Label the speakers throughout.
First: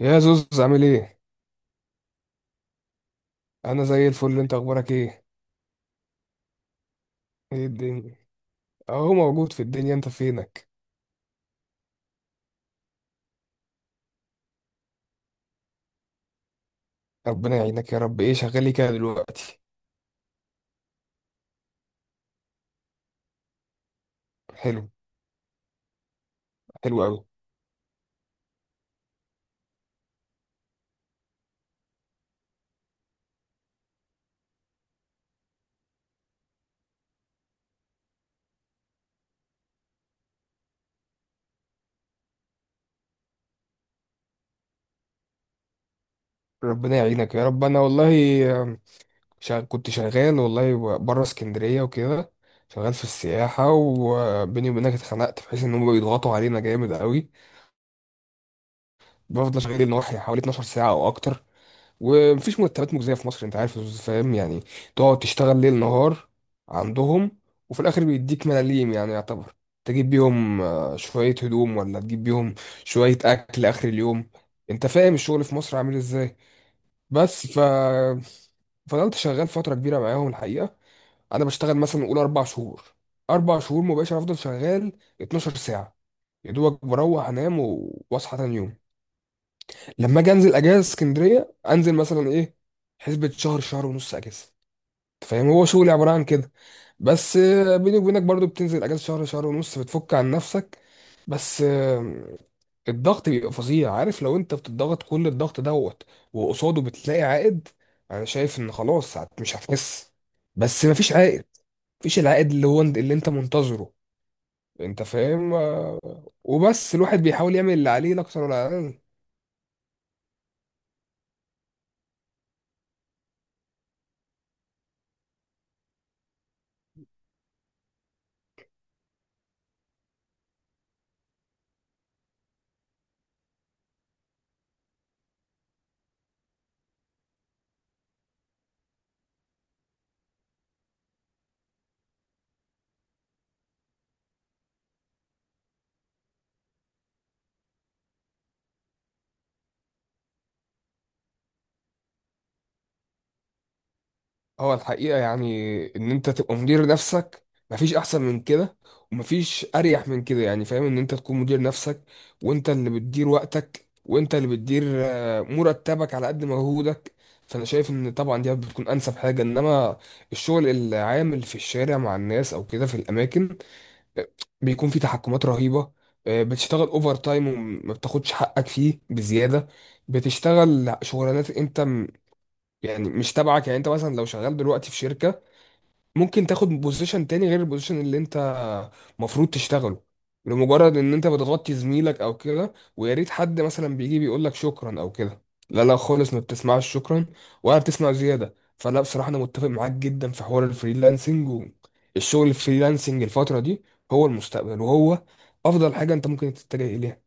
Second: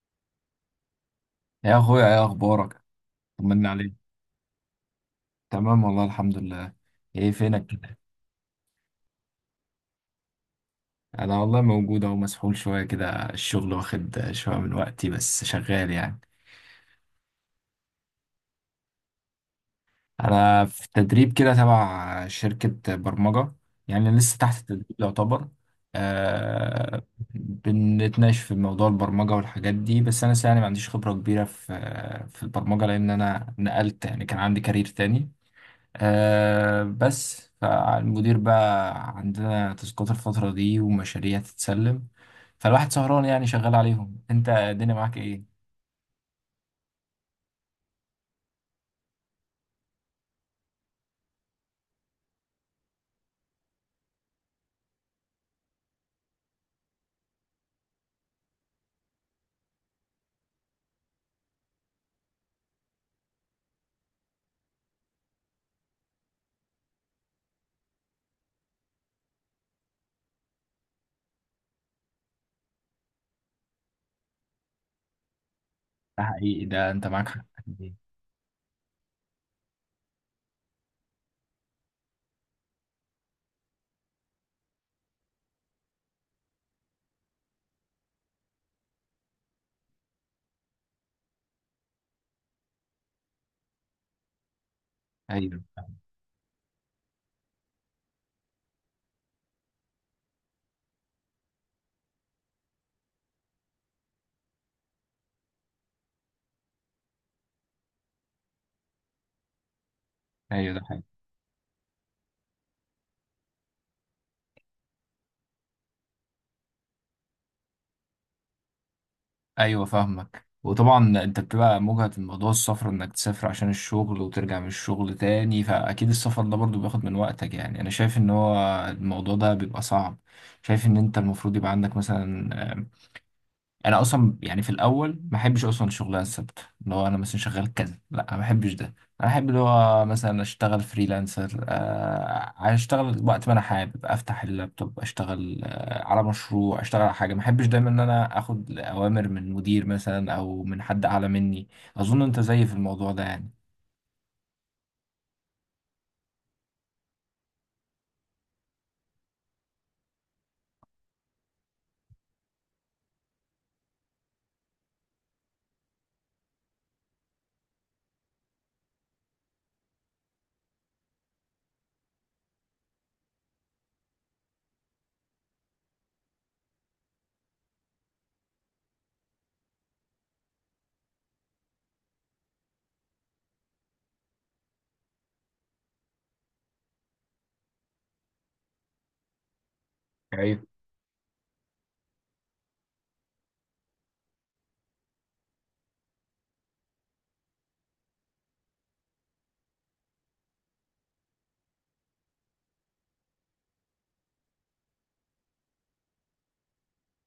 Speaker 1: يا زوز، عامل ايه؟
Speaker 2: يا اخويا، ايه اخبارك؟ طمنا
Speaker 1: انا
Speaker 2: عليك.
Speaker 1: زي الفل، انت اخبارك ايه؟
Speaker 2: تمام والله الحمد لله. ايه فينك
Speaker 1: ايه
Speaker 2: كده؟
Speaker 1: الدنيا؟ اهو موجود في الدنيا، انت فينك؟
Speaker 2: انا والله موجود، اهو مسحول شويه كده الشغل، واخد شويه من وقتي، بس شغال يعني.
Speaker 1: ربنا يعينك يا رب. ايه شغال لي كده دلوقتي؟
Speaker 2: انا في تدريب كده تبع شركه برمجه، يعني لسه تحت التدريب
Speaker 1: حلو.
Speaker 2: يعتبر.
Speaker 1: حلو
Speaker 2: آه.
Speaker 1: قوي.
Speaker 2: بنتناقش في موضوع البرمجه والحاجات دي، بس انا لسه يعني ما عنديش خبره كبيره في البرمجه، لان انا نقلت، يعني كان عندي كارير تاني. بس فالمدير بقى عندنا تاسكات الفترة دي ومشاريع تتسلم، فالواحد سهران يعني شغال عليهم. انت الدنيا معاك ايه؟
Speaker 1: ربنا يعينك يا رب. انا والله آم، كنت شغال والله بره اسكندريه وكده، شغال في السياحه، وبيني وبينك اتخنقت، بحيث ان هم بيضغطوا علينا جامد قوي. بفضل شغال النهار حوالي 12 ساعه او اكتر، ومفيش مرتبات مجزية في مصر، انت عارف فاهم يعني. تقعد تشتغل ليل نهار عندهم، وفي الاخر بيديك ملاليم يعني، يعتبر تجيب بيهم شوية هدوم، ولا تجيب بيهم شوية اكل اخر اليوم. انت فاهم الشغل في مصر عامل
Speaker 2: ده
Speaker 1: ازاي.
Speaker 2: حقيقي، ده انت معاك حق.
Speaker 1: بس ف فضلت شغال فترة كبيرة معاهم الحقيقة. انا بشتغل مثلا قول اربع شهور، اربع شهور مباشر افضل شغال 12 ساعة. يا دوبك بروح انام واصحى تاني يوم. لما اجي انزل اجازه اسكندريه انزل مثلا ايه، حسبه شهر شهر ونص اجازه. أنت فاهم،
Speaker 2: ايوه.
Speaker 1: هو شغلي عباره عن كده. بس بيني وبينك برضو بتنزل اجازه شهر شهر ونص، بتفك عن نفسك. بس الضغط بيبقى فظيع، عارف؟ لو انت بتضغط كل الضغط دوت وقصاده بتلاقي عائد، انا شايف ان خلاص مش هتحس.
Speaker 2: ايوه ده
Speaker 1: بس
Speaker 2: حقيقي.
Speaker 1: مفيش عائد، مفيش العائد اللي هو اللي انت منتظره. انت فاهم وبس الواحد بيحاول يعمل اللي عليه لا اكتر ولا اقل.
Speaker 2: ايوه فاهمك، وطبعا انت بتبقى مجهد في موضوع السفر، انك تسافر عشان الشغل وترجع من الشغل تاني، فاكيد السفر ده برضو بياخد من وقتك يعني. انا شايف ان هو الموضوع ده بيبقى صعب. شايف ان انت المفروض يبقى عندك مثلا. انا اصلا يعني في الاول ما بحبش اصلا الشغلانه الثابته، اللي هو انا مثلا شغال كذا، لا انا ما بحبش ده. انا احب اللي هو مثلا اشتغل فريلانسر، اشتغل وقت ما انا حابب، افتح اللابتوب اشتغل على مشروع، اشتغل على حاجه، ما بحبش دايما ان انا اخد اوامر من مدير مثلا او من حد اعلى مني. اظن انت زيي في الموضوع ده يعني.
Speaker 1: هو الحقيقة يعني إن أنت تبقى مدير نفسك، مفيش أحسن من كده، ومفيش أريح من كده يعني. فاهم؟ إن أنت تكون مدير نفسك، وأنت اللي بتدير وقتك، وأنت اللي بتدير مرتبك على قد مجهودك. فأنا شايف إن طبعا دي بتكون أنسب حاجة. إنما الشغل العامل في الشارع مع الناس أو كده في الأماكن، آه، بيكون في تحكمات رهيبة. بتشتغل اوفر تايم وما بتاخدش حقك فيه بزيادة. بتشتغل شغلانات انت يعني مش تبعك. يعني انت مثلا لو شغال دلوقتي في شركة، ممكن تاخد بوزيشن تاني غير البوزيشن اللي انت مفروض تشتغله، لمجرد ان انت بتغطي زميلك او كده. ويا ريت حد مثلا بيجي بيقول لك شكرا او كده، لا لا خالص، ما بتسمعش شكرا ولا بتسمع زياده. فلا، بصراحه انا متفق معاك جدا في حوار الفريلانسنج، والشغل الفريلانسنج الفتره دي هو المستقبل، وهو افضل حاجه انت ممكن تتجه اليها.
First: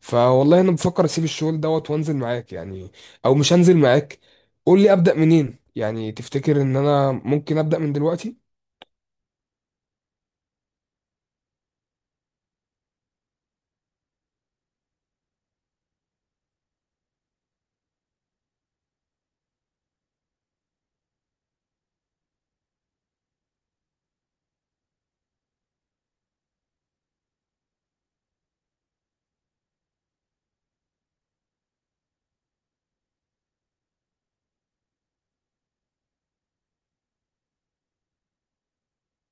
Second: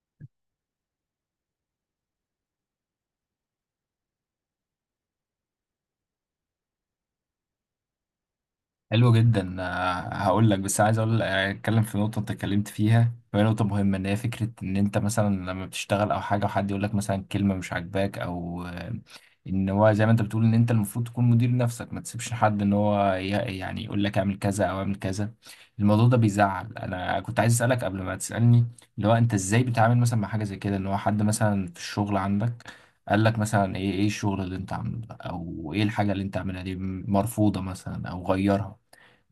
Speaker 1: فوالله انا بفكر اسيب الشغل دوت وانزل معاك يعني، او مش هنزل معاك، قول لي ابدا منين يعني. تفتكر ان انا ممكن ابدا من دلوقتي؟
Speaker 2: حلو جدا. هقول لك، بس عايز اقول اتكلم في نقطه انت اتكلمت فيها، وهي نقطه مهمه، ان هي فكره ان انت مثلا لما بتشتغل او حاجه وحد يقول لك مثلا كلمه مش عاجباك، او ان هو زي ما انت بتقول ان انت المفروض تكون مدير نفسك، ما تسيبش حد ان هو يعني يقول لك اعمل كذا او اعمل كذا. الموضوع ده بيزعل. انا كنت عايز اسالك قبل ما تسالني، اللي هو انت ازاي بتتعامل مثلا مع حاجه زي كده، ان هو حد مثلا في الشغل عندك قال لك مثلا ايه، ايه الشغل اللي انت عامله ده، او ايه الحاجه اللي انت عاملها دي، مرفوضه مثلا او غيرها.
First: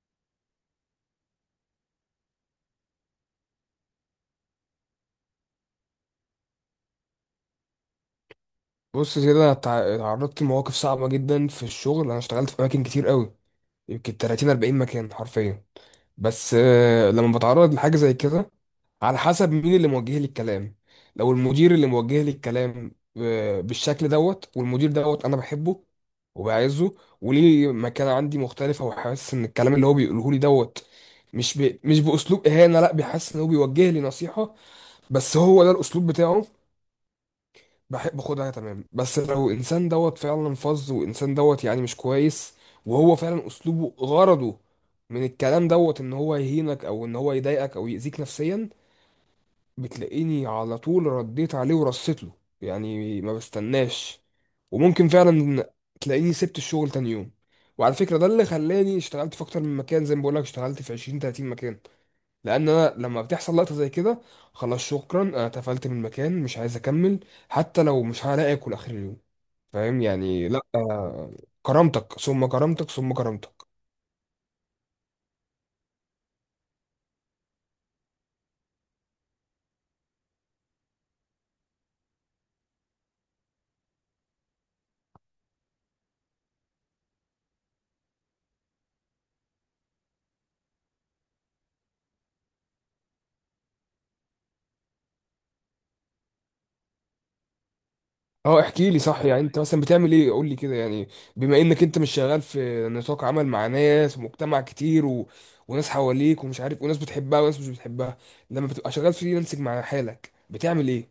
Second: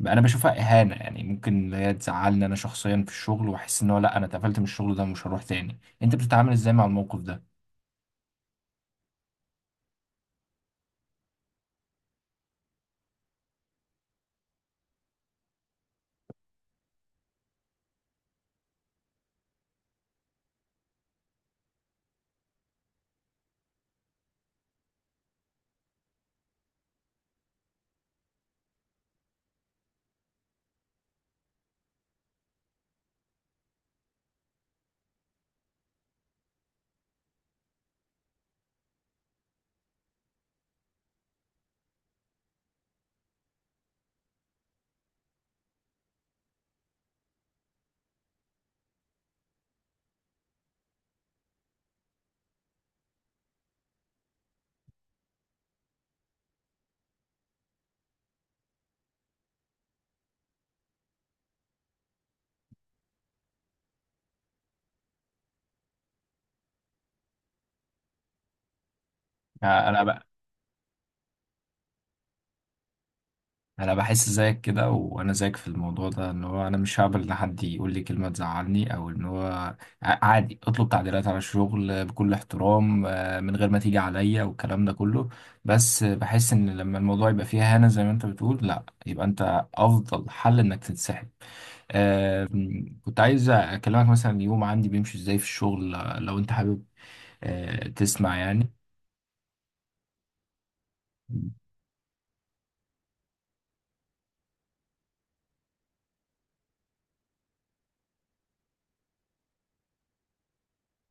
Speaker 2: انا بشوفها اهانه يعني، ممكن اللي هي تزعلني انا شخصيا في الشغل، واحس ان هو لا انا اتقفلت من الشغل ده ومش هروح تاني. انت بتتعامل ازاي مع الموقف ده؟
Speaker 1: بص كده، انا اتعرضت لمواقف صعبه جدا في الشغل. انا اشتغلت في اماكن كتير قوي، يمكن 30 40 مكان حرفيا. بس لما بتعرض لحاجه زي كده، على حسب مين اللي موجه لي الكلام. لو المدير اللي موجه لي الكلام بالشكل دوت، والمدير دوت انا بحبه وبعزه، وليه مكانه عندي مختلفه، وحاسس ان الكلام اللي هو بيقوله لي دوت مش باسلوب اهانه، لا، بيحس ان هو بيوجه لي نصيحه، بس هو ده الاسلوب بتاعه، بحب اخدها تمام. بس لو انسان دوت فعلا فظ، وانسان دوت يعني مش كويس، وهو فعلا اسلوبه غرضه من الكلام دوت ان هو يهينك، او ان هو يضايقك او يأذيك نفسيا، بتلاقيني على طول رديت عليه ورصيت له، يعني ما بستناش. وممكن فعلا تلاقيني سبت الشغل تاني يوم. وعلى فكرة، ده اللي خلاني اشتغلت في اكتر من مكان، زي ما بقولك اشتغلت في 20 30 مكان، لان انا لما بتحصل لقطه زي كده، خلاص شكرا، انا اتقفلت من المكان، مش عايز اكمل، حتى لو مش هلاقي اكل اخر اليوم.
Speaker 2: يعني
Speaker 1: فاهم
Speaker 2: انا
Speaker 1: يعني؟ لا كرامتك ثم كرامتك ثم كرامتك.
Speaker 2: انا بحس زيك كده، وانا زيك في الموضوع ده، ان هو انا مش هقبل ان حد يقول لي كلمه تزعلني، او ان هو عادي اطلب تعديلات على الشغل بكل احترام، من غير ما تيجي عليا والكلام ده كله. بس بحس ان لما الموضوع يبقى فيها هنا زي ما انت بتقول، لا يبقى انت افضل حل انك تنسحب. كنت عايز اكلمك مثلا، يوم عندي بيمشي ازاي في الشغل، لو انت حابب تسمع
Speaker 1: اه،
Speaker 2: يعني.
Speaker 1: احكي لي صح. يعني انت مثلا بتعمل ايه؟ قول لي كده يعني. بما انك انت مش شغال في نطاق عمل مع ناس ومجتمع كتير وناس حواليك ومش عارف، وناس بتحبها وناس مش بتحبها، لما بتبقى شغال فريلانسنج مع حالك، بتعمل ايه؟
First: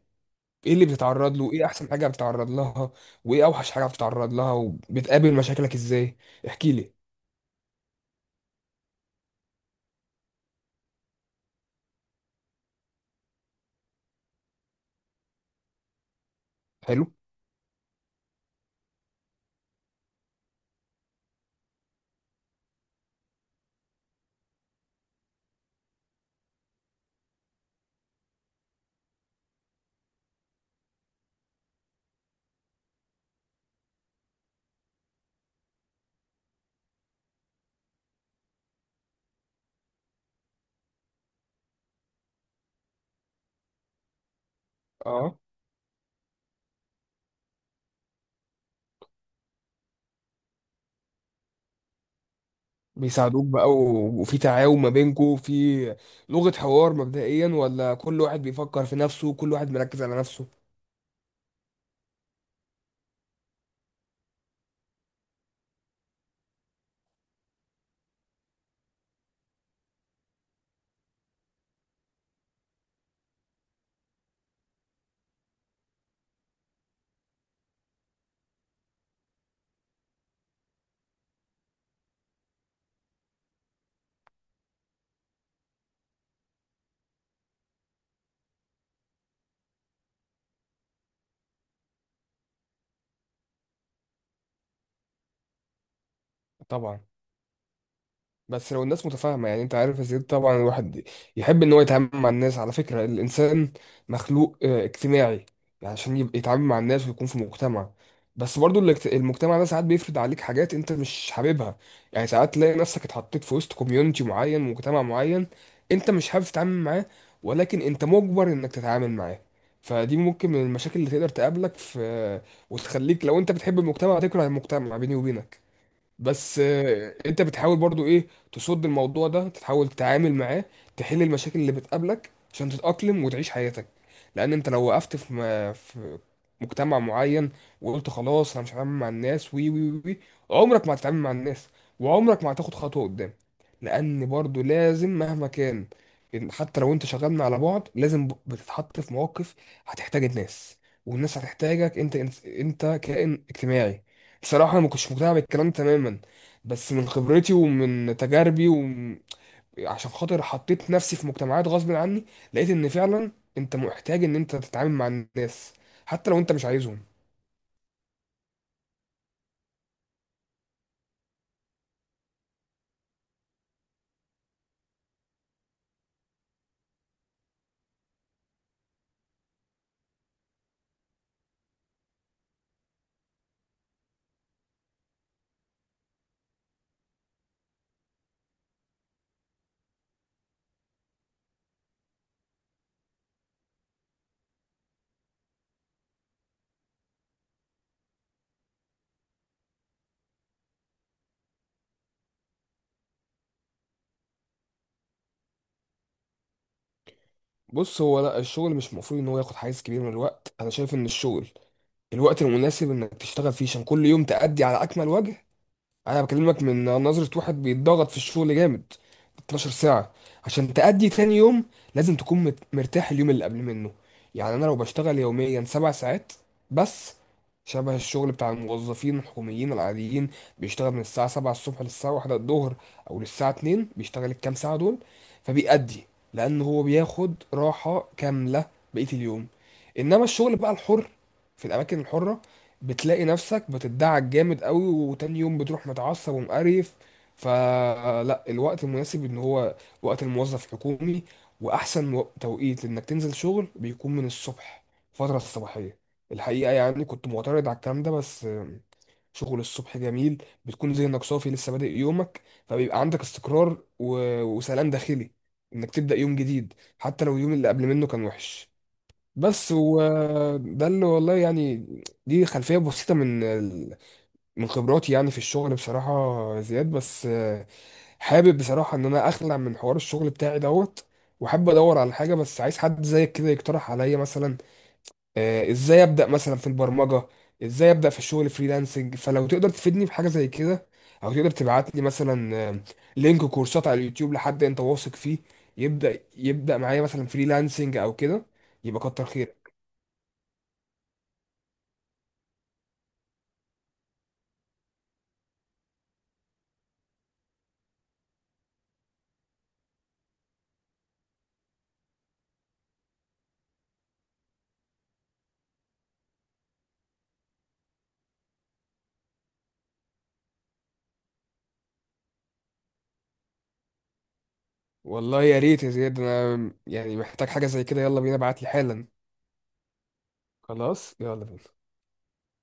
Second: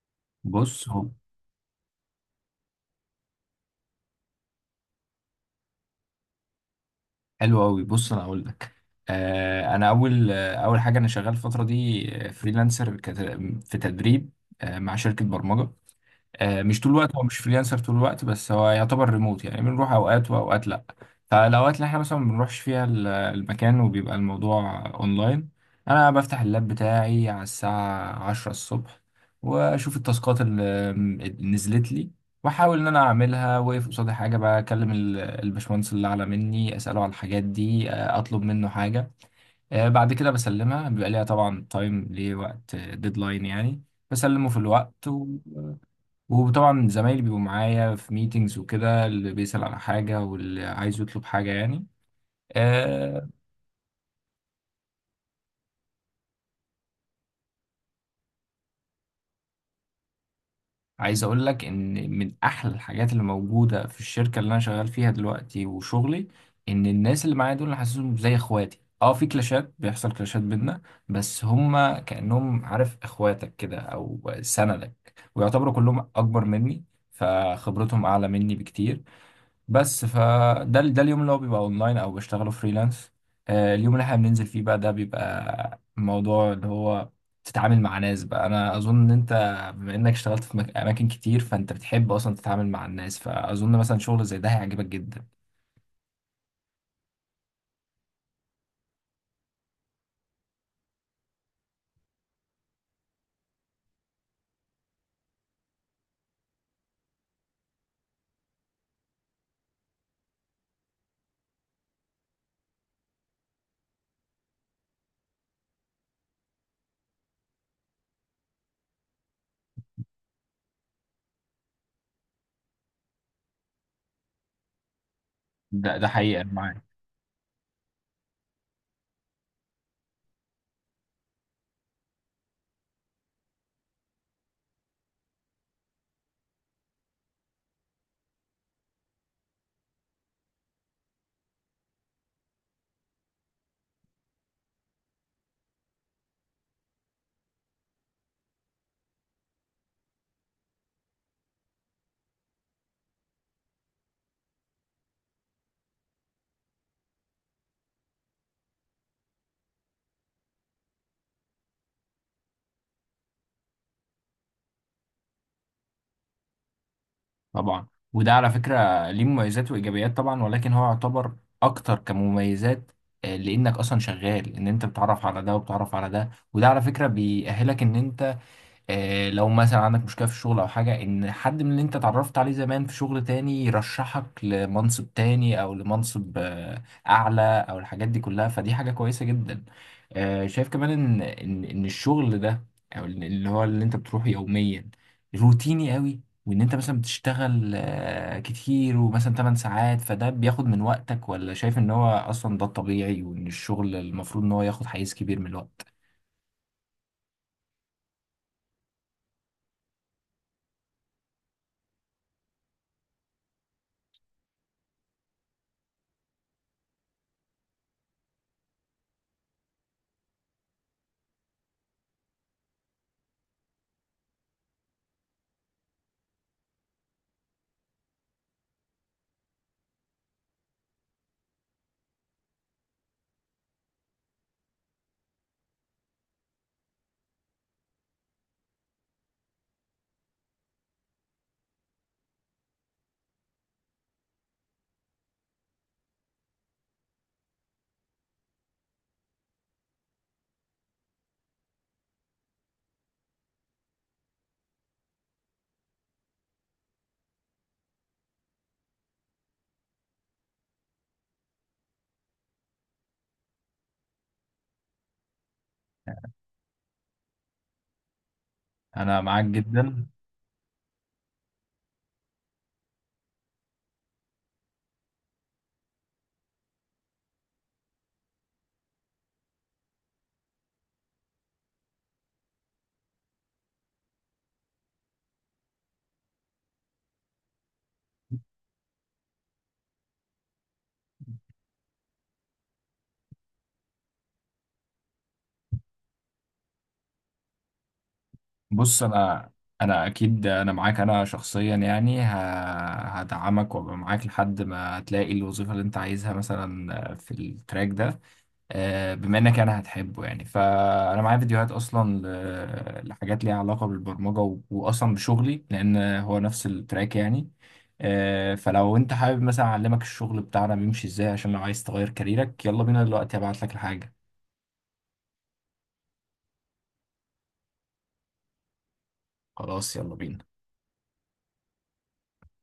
Speaker 1: ايه اللي
Speaker 2: بص هو
Speaker 1: بتتعرض له؟ ايه احسن حاجه بتتعرض لها؟ وايه اوحش حاجه بتتعرض لها؟ وبتقابل مشاكلك ازاي؟ احكي لي.
Speaker 2: حلو قوي، بص انا اقول لك. انا اول اول حاجه انا شغال الفتره دي فريلانسر في تدريب، مع شركه برمجه. مش طول
Speaker 1: حلو.
Speaker 2: الوقت، هو مش فريلانسر طول الوقت، بس هو يعتبر ريموت يعني، بنروح اوقات واوقات لا. فالاوقات اللي احنا مثلا ما بنروحش فيها المكان، وبيبقى الموضوع اونلاين، انا بفتح اللاب بتاعي على الساعة عشرة الصبح، واشوف التاسكات اللي نزلت لي، واحاول ان انا اعملها، واقف قصادي حاجه بقى اكلم الباشمهندس اللي اعلى مني، اساله على الحاجات دي، اطلب منه حاجه. بعد كده بسلمها، بيبقى ليها طبعا تايم، ليه وقت ديدلاين يعني، بسلمه في الوقت.
Speaker 1: اه،
Speaker 2: وطبعا زمايلي بيبقوا معايا في ميتينجز وكده، اللي بيسأل على حاجة واللي عايز يطلب حاجة يعني. آه.
Speaker 1: بيساعدوك بقى وفي تعاون ما بينكوا في لغه حوار مبدئيا؟ ولا كل واحد بيفكر في نفسه، كل واحد مركز على نفسه؟
Speaker 2: عايز أقول لك إن من أحلى الحاجات اللي موجودة في الشركة اللي أنا شغال فيها دلوقتي وشغلي، إن الناس اللي معايا دول أنا حاسسهم زي إخواتي. اه في كلاشات، بيحصل كلاشات بينا، بس هما كأنهم، عارف إخواتك كده، أو سندك، ويعتبروا كلهم أكبر مني، فخبرتهم أعلى مني بكتير. بس فده اليوم اللي هو بيبقى اونلاين او بشتغله فريلانس. اليوم اللي احنا بننزل فيه بقى، ده بيبقى الموضوع اللي هو، تتعامل مع ناس بقى. انا اظن ان انت، بما انك اشتغلت في اماكن كتير، فانت بتحب اصلا تتعامل مع الناس، فاظن مثلا شغل زي ده هيعجبك جدا.
Speaker 1: طبعا. بس لو الناس متفاهمة. يعني انت عارف يا زياد، طبعا الواحد يحب ان هو يتعامل مع الناس. على فكرة الانسان مخلوق اجتماعي، يعني عشان يبقى يتعامل مع الناس ويكون في مجتمع. بس برضو المجتمع ده ساعات بيفرض عليك حاجات انت مش حاببها. يعني ساعات تلاقي نفسك اتحطيت في وسط كوميونتي معين، مجتمع معين، انت مش حابب تتعامل معاه، ولكن انت مجبر انك تتعامل معاه. فدي ممكن من المشاكل اللي تقدر تقابلك في، وتخليك لو انت بتحب المجتمع تكره المجتمع بيني وبينك.
Speaker 2: ده حقيقة، أنا
Speaker 1: بس
Speaker 2: معاك.
Speaker 1: انت بتحاول برضو ايه، تصد الموضوع ده، تحاول تتعامل معاه، تحل المشاكل اللي بتقابلك عشان تتأقلم وتعيش حياتك. لان انت لو وقفت في في مجتمع معين وقلت خلاص انا مش هتعامل مع الناس، وي وي وي وي، عمرك ما هتتعامل مع الناس، وعمرك ما هتاخد خطوة قدام. لان برضو لازم مهما كان، إن حتى لو انت شغال على بعد، لازم بتتحط في مواقف هتحتاج الناس، والناس هتحتاجك انت. انت كائن اجتماعي. بصراحة أنا ما كنتش مقتنع بالكلام تماما، بس من خبرتي ومن تجاربي، وعشان خاطر حطيت نفسي في مجتمعات غصب عني، لقيت إن فعلا أنت محتاج إن أنت تتعامل مع الناس حتى لو أنت مش عايزهم.
Speaker 2: طبعا. وده على فكرة ليه مميزات وايجابيات طبعا، ولكن هو يعتبر اكتر كمميزات، لانك اصلا شغال ان انت بتتعرف على ده وبتتعرف على ده، وده على فكرة بيأهلك ان انت، لو مثلا عندك مشكلة في الشغل أو حاجة، إن حد من اللي أنت اتعرفت عليه زمان في شغل تاني يرشحك لمنصب تاني، أو لمنصب أعلى، أو الحاجات دي كلها، فدي حاجة كويسة جدا. شايف كمان إن الشغل ده، أو اللي هو اللي أنت بتروحه يوميا، روتيني قوي، وإن أنت مثلا بتشتغل كتير، ومثلا 8 ساعات، فده بياخد من وقتك، ولا شايف إن هو أصلا ده الطبيعي، وإن الشغل المفروض إن هو ياخد حيز كبير من الوقت.
Speaker 1: بص، هو لا، الشغل مش المفروض إن هو ياخد حيز كبير من الوقت. أنا شايف إن الشغل الوقت المناسب إنك تشتغل فيه عشان كل يوم تأدي على أكمل وجه. انا بكلمك من نظرة واحد بيتضغط في الشغل جامد 12 ساعة. عشان تأدي تاني يوم، لازم تكون مرتاح اليوم اللي قبل منه. يعني انا لو بشتغل يوميا سبع ساعات بس، شبه الشغل بتاع الموظفين الحكوميين العاديين، بيشتغل من الساعة 7 الصبح للساعة 1 الظهر او للساعة 2، بيشتغل الكام ساعة دول فبيأدي، لان هو بياخد راحة كاملة بقية اليوم. انما الشغل بقى الحر، في الاماكن الحرة، بتلاقي نفسك بتدعك جامد قوي، وتاني يوم بتروح متعصب ومقريف. فلا، الوقت المناسب ان هو وقت الموظف حكومي. واحسن توقيت انك تنزل شغل بيكون من الصبح، الفترة الصباحية. الحقيقة يعني كنت معترض على الكلام ده، بس شغل الصبح جميل، بتكون ذهنك صافي، لسه بادئ يومك، فبيبقى عندك استقرار وسلام داخلي انك تبدأ يوم جديد، حتى لو اليوم اللي قبل منه كان وحش.
Speaker 2: أنا معاك
Speaker 1: بس
Speaker 2: جدا.
Speaker 1: وده اللي والله يعني، دي خلفية بسيطة من من خبراتي يعني في الشغل بصراحة يا زياد. بس حابب بصراحة ان انا اخلع من حوار الشغل بتاعي دوت، وحابب ادور على حاجة. بس عايز حد زيك كده يقترح عليا مثلا ازاي ابدأ مثلا في البرمجة، ازاي ابدأ في الشغل فريلانسنج. فلو تقدر تفيدني بحاجة زي كده، او تقدر تبعت لي مثلا لينك كورسات على اليوتيوب لحد انت واثق فيه يبدأ معايا مثلا فريلانسنج او كده، يبقى
Speaker 2: بص
Speaker 1: كتر
Speaker 2: انا
Speaker 1: خيرك.
Speaker 2: اكيد انا معاك، انا شخصيا يعني هدعمك وابقى معاك لحد ما هتلاقي الوظيفه اللي انت عايزها مثلا في التراك ده. بما انك انا هتحبه يعني، فانا معايا فيديوهات اصلا لحاجات ليها علاقه بالبرمجه، واصلا بشغلي، لان هو نفس التراك يعني. فلو انت حابب، مثلا اعلمك الشغل بتاعنا بيمشي ازاي، عشان لو عايز تغير كاريرك، يلا بينا دلوقتي هبعت لك الحاجه.
Speaker 1: والله يا ريت يا زياد، انا يعني محتاج حاجة زي كده. يلا بينا، ابعت لي حالا.
Speaker 2: خلاص يلا بينا.
Speaker 1: خلاص يلا بينا.